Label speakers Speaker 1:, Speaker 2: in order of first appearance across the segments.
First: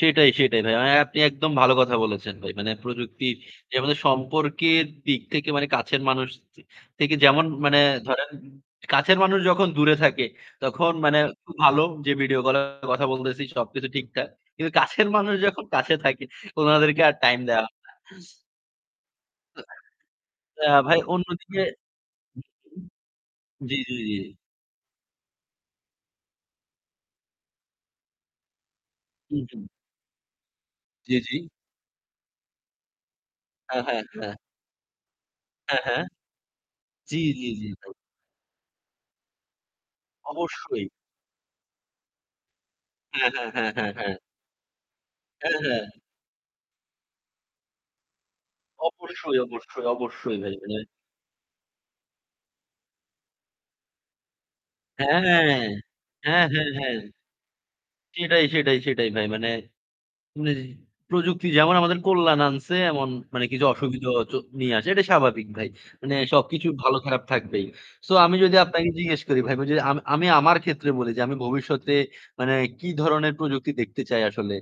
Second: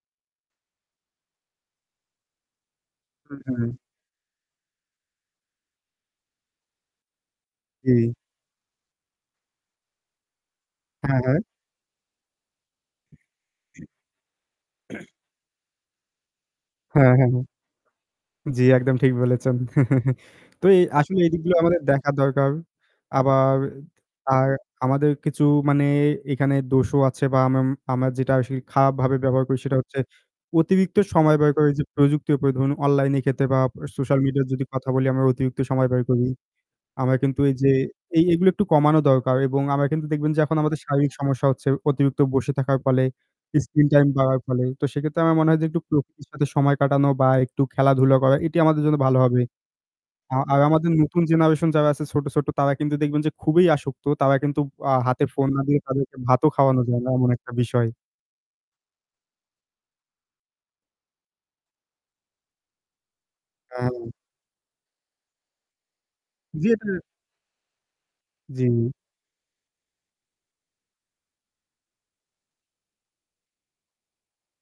Speaker 1: সেটাই, সেটাই, ভাই। আ আপনি একদম ভালো কথা বলেছেন ভাই। মানে,
Speaker 2: হু,
Speaker 1: প্রযুক্তির যে
Speaker 2: হু।
Speaker 1: আমাদের সম্পর্কের দিক থেকে, মানে কাছের মানুষ থ থেকে যেমন মানে
Speaker 2: হুম।
Speaker 1: ধরেন, কাছের মানুষ যখন দূরে থাকে, তখন মানে
Speaker 2: হ্যাঁ, হ্যাঁ।
Speaker 1: খুব ভালো যে ভিডিও কলে কথা বলতেছি, সবকিছু ঠিকঠাক। কিন্তু কাছের মানুষ যখন কাছে থাকে, ওনাদেরকে
Speaker 2: হ্যাঁ,
Speaker 1: আর
Speaker 2: হ্যাঁ।
Speaker 1: টাইম দেওয়া হয় না।
Speaker 2: জী, একদম ঠিক বলেছেন। তো
Speaker 1: তা
Speaker 2: এ
Speaker 1: ভাই,
Speaker 2: আসলে এদিকগুলো
Speaker 1: অন্যদিকে
Speaker 2: আমাদের দেখা দরকার। আবার,
Speaker 1: জী, জী ,জী।
Speaker 2: আর আমাদের কিছু মানে এখানে দোষও আছে বা আমাম আমরা যেটা আসলে খারাপভাবে
Speaker 1: হু,
Speaker 2: ব্যবহার করি
Speaker 1: হু।
Speaker 2: সেটা হচ্ছে অতিরিক্ত
Speaker 1: জী,
Speaker 2: সময়
Speaker 1: জী।
Speaker 2: ব্যয় করে যে প্রযুক্তি, এরপরে ধরুন অনলাইনের ক্ষেত্রে বা
Speaker 1: হ্যাঁ, হ্যাঁ,
Speaker 2: সোশ্যাল
Speaker 1: হ্যাঁ।
Speaker 2: মিডিয়ার যদি কথা বলি, আমরা অতিরিক্ত
Speaker 1: হ্যাঁ,
Speaker 2: সময়
Speaker 1: হ্যাঁ।
Speaker 2: ব্যয় করি। আমার
Speaker 1: জী,
Speaker 2: কিন্তু
Speaker 1: জী,
Speaker 2: এই
Speaker 1: জী,
Speaker 2: যে,
Speaker 1: ভাই।
Speaker 2: এই এগুলো একটু কমানো দরকার এবং আমরা কিন্তু দেখবেন যে এখন আমাদের
Speaker 1: অবশ্যই।
Speaker 2: শারীরিক সমস্যা হচ্ছে অতিরিক্ত বসে থাকার ফলে,
Speaker 1: হ্যাঁ, হ্যাঁ, হ্যাঁ,
Speaker 2: স্ক্রিন
Speaker 1: হ্যাঁ,
Speaker 2: টাইম
Speaker 1: হ্যাঁ।
Speaker 2: বাড়ার ফলে। তো সেক্ষেত্রে আমার মনে
Speaker 1: হ্যাঁ,
Speaker 2: হয় যে একটু
Speaker 1: হ্যাঁ।
Speaker 2: প্রকৃতির সাথে সময় কাটানো বা একটু খেলাধুলা করা, এটি আমাদের জন্য ভালো
Speaker 1: অবশ্যই,
Speaker 2: হবে।
Speaker 1: অবশ্যই,
Speaker 2: আ
Speaker 1: অবশ্যই ভাই,
Speaker 2: আর
Speaker 1: মানে।
Speaker 2: আমাদের নতুন জেনারেশন যারা আছে ছোট ছোট, তারা কিন্তু দেখবেন যে খুবই আসক্ত। তারা কিন্তু আ
Speaker 1: হ্যাঁ
Speaker 2: হাতে
Speaker 1: হ্যাঁ,
Speaker 2: ফোন না দিয়ে তাদেরকে
Speaker 1: হ্যাঁ
Speaker 2: ভাতও
Speaker 1: হ্যাঁ
Speaker 2: খাওয়ানো
Speaker 1: হ্যাঁ।
Speaker 2: যায় না এমন একটা বিষয়।
Speaker 1: সেটাই, সেটাই, সেটাই ভাই, মানে। [unintelligible] প্রযুক্তি যেমন আমাদের কল্যাণ আনসে, এমন মানে কিছু
Speaker 2: হ্যাঁ।
Speaker 1: অসুবিধাও হয়তো নিয়ে আসে। এটাই স্বাভাবিক ভাই। মানে
Speaker 2: জী
Speaker 1: সবকিছুর
Speaker 2: এটা
Speaker 1: ভালো খারাপ থাকবেই। সো আমি যদি আপনাকে
Speaker 2: জী।
Speaker 1: জিজ্ঞেস করি, ভাই বুঝে আম আমি আমার ক্ষেত্রে বলি যে আমি ভবিষ্যতে, মানে কী ধরনের প্রযুক্তি দেখতে চাই আসলে।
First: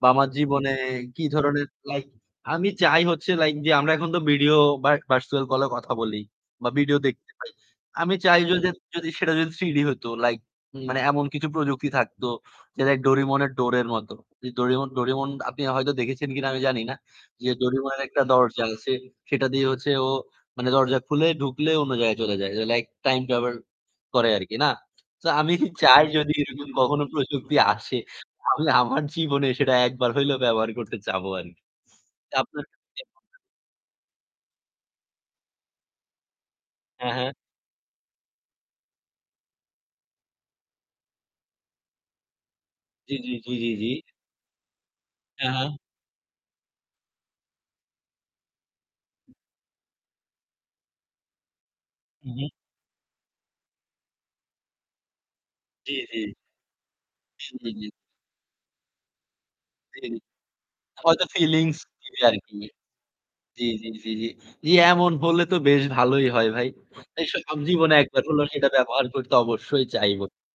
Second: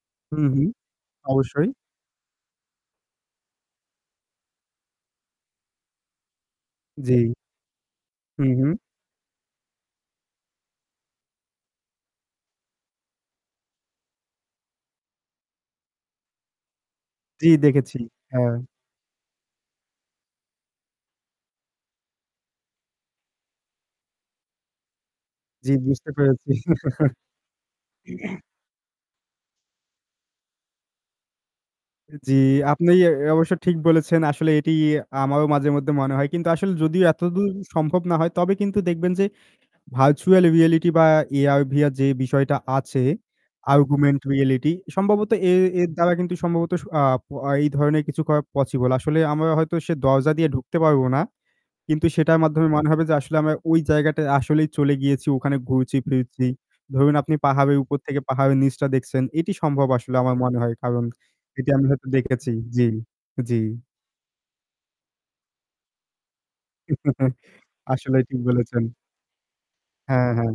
Speaker 1: বা আমার
Speaker 2: হুম, হুম,
Speaker 1: জীবনে কী ধরনের,
Speaker 2: অবশ্যই।
Speaker 1: লাইক আমি চাই হচ্ছে, লাইক যে আমরা এখন তো ভিডিও বা ভার্চুয়াল কলেও কথা বলি, বা ভিডিও দেখতে
Speaker 2: জী।
Speaker 1: পাই। আমি চাই
Speaker 2: হুম,
Speaker 1: যদি
Speaker 2: হুম।
Speaker 1: যদি, সেটা যদি থ্রিডি হইত, লাইক মানে এমন কিছু প্রযুক্তি থাকতো, যেটা ওই ডোরেমনের ডোরের মতো। যে ডোরেমন ডোরেমন, আপনি হয়তো দেখেছেন কিনা আমি জানি না।
Speaker 2: জী
Speaker 1: যে
Speaker 2: দেখেছি,
Speaker 1: ডোরেমনের একটা
Speaker 2: হ্যাঁ।
Speaker 1: দরজা আছে। সেটা দিয়ে হচ্ছে ও, মানে দরজা খুলে ঢুকলে অন্য জায়গায় চলে যায়। যে লাইক, টাইম ট্র্যাভেল করে আরকি না? সো আমি
Speaker 2: জী,
Speaker 1: চাই
Speaker 2: বুঝতে
Speaker 1: যদি
Speaker 2: পেরেছি।
Speaker 1: সেরকম কখনো প্রযুক্তি আসে,
Speaker 2: [unintelligible]
Speaker 1: তাহলে আমার জীবনে সেটা একবার হইলেও ব্যবহার করতে চাবো আরকি।
Speaker 2: জী,
Speaker 1: তারপর
Speaker 2: আপনি এ
Speaker 1: [unintelligible]
Speaker 2: অবশ্য ঠিক বলেছেন, আসলে এটি আমারও মাঝে মধ্যে মনে হয়। কিন্তু আসলে যদিও
Speaker 1: হ্যাঁ, হ্যাঁ।
Speaker 2: এতদূর সম্ভব না হয়, তবে কিন্তু দেখবেন যে ভার্চুয়াল রিয়েলিটি বা AR/VR যে বিষয়টা আছে,
Speaker 1: জী, জী, জী, জী, জী।
Speaker 2: অগমেন্টেড রিয়েলিটি, সম্ভবত
Speaker 1: হ্যাঁ,
Speaker 2: এ
Speaker 1: হ্যাঁ।
Speaker 2: এর দ্বারা কিন্তু সম্ভবত আ প এই ধরনের কিছু করা পসিবল। আসলে আমরা হয়তো সে দরজা দিয়ে ঢুকতে পারব না। কিন্তু সেটার
Speaker 1: মহুম।
Speaker 2: মাধ্যমে মনে হবে যে আসলে আমরা ওই জায়গাটায় আসলেই চলে গিয়েছি, ওখানে
Speaker 1: জী,
Speaker 2: ঘুরছি
Speaker 1: জী।
Speaker 2: ফিরছি। ধরুন আপনি
Speaker 1: জী, জী,
Speaker 2: পাহাড়ের
Speaker 1: জী।
Speaker 2: উপর থেকে পাহাড়ের নিচটা দেখছেন, এটি সম্ভব
Speaker 1: জী,
Speaker 2: আসলে
Speaker 1: জী।
Speaker 2: আমার মনে হয়। কারণ
Speaker 1: হয়তো
Speaker 2: এটি
Speaker 1: ফিলিংস
Speaker 2: আমি হয়তো
Speaker 1: দিবে
Speaker 2: দেখেছি।
Speaker 1: আরকি।
Speaker 2: জী, জী।
Speaker 1: জী, জী, জী, জী। জী, এমন হলে তো বেশ ভালোই হয়, ভাই। এই সব [unintelligible] জীবনে একবার
Speaker 2: আসলেই ঠিক
Speaker 1: হলেও, সেটা
Speaker 2: বলেছেন।
Speaker 1: ব্যবহার করতে অবশ্যই চাইবো।
Speaker 2: হ্যাঁ, হ্যাঁ।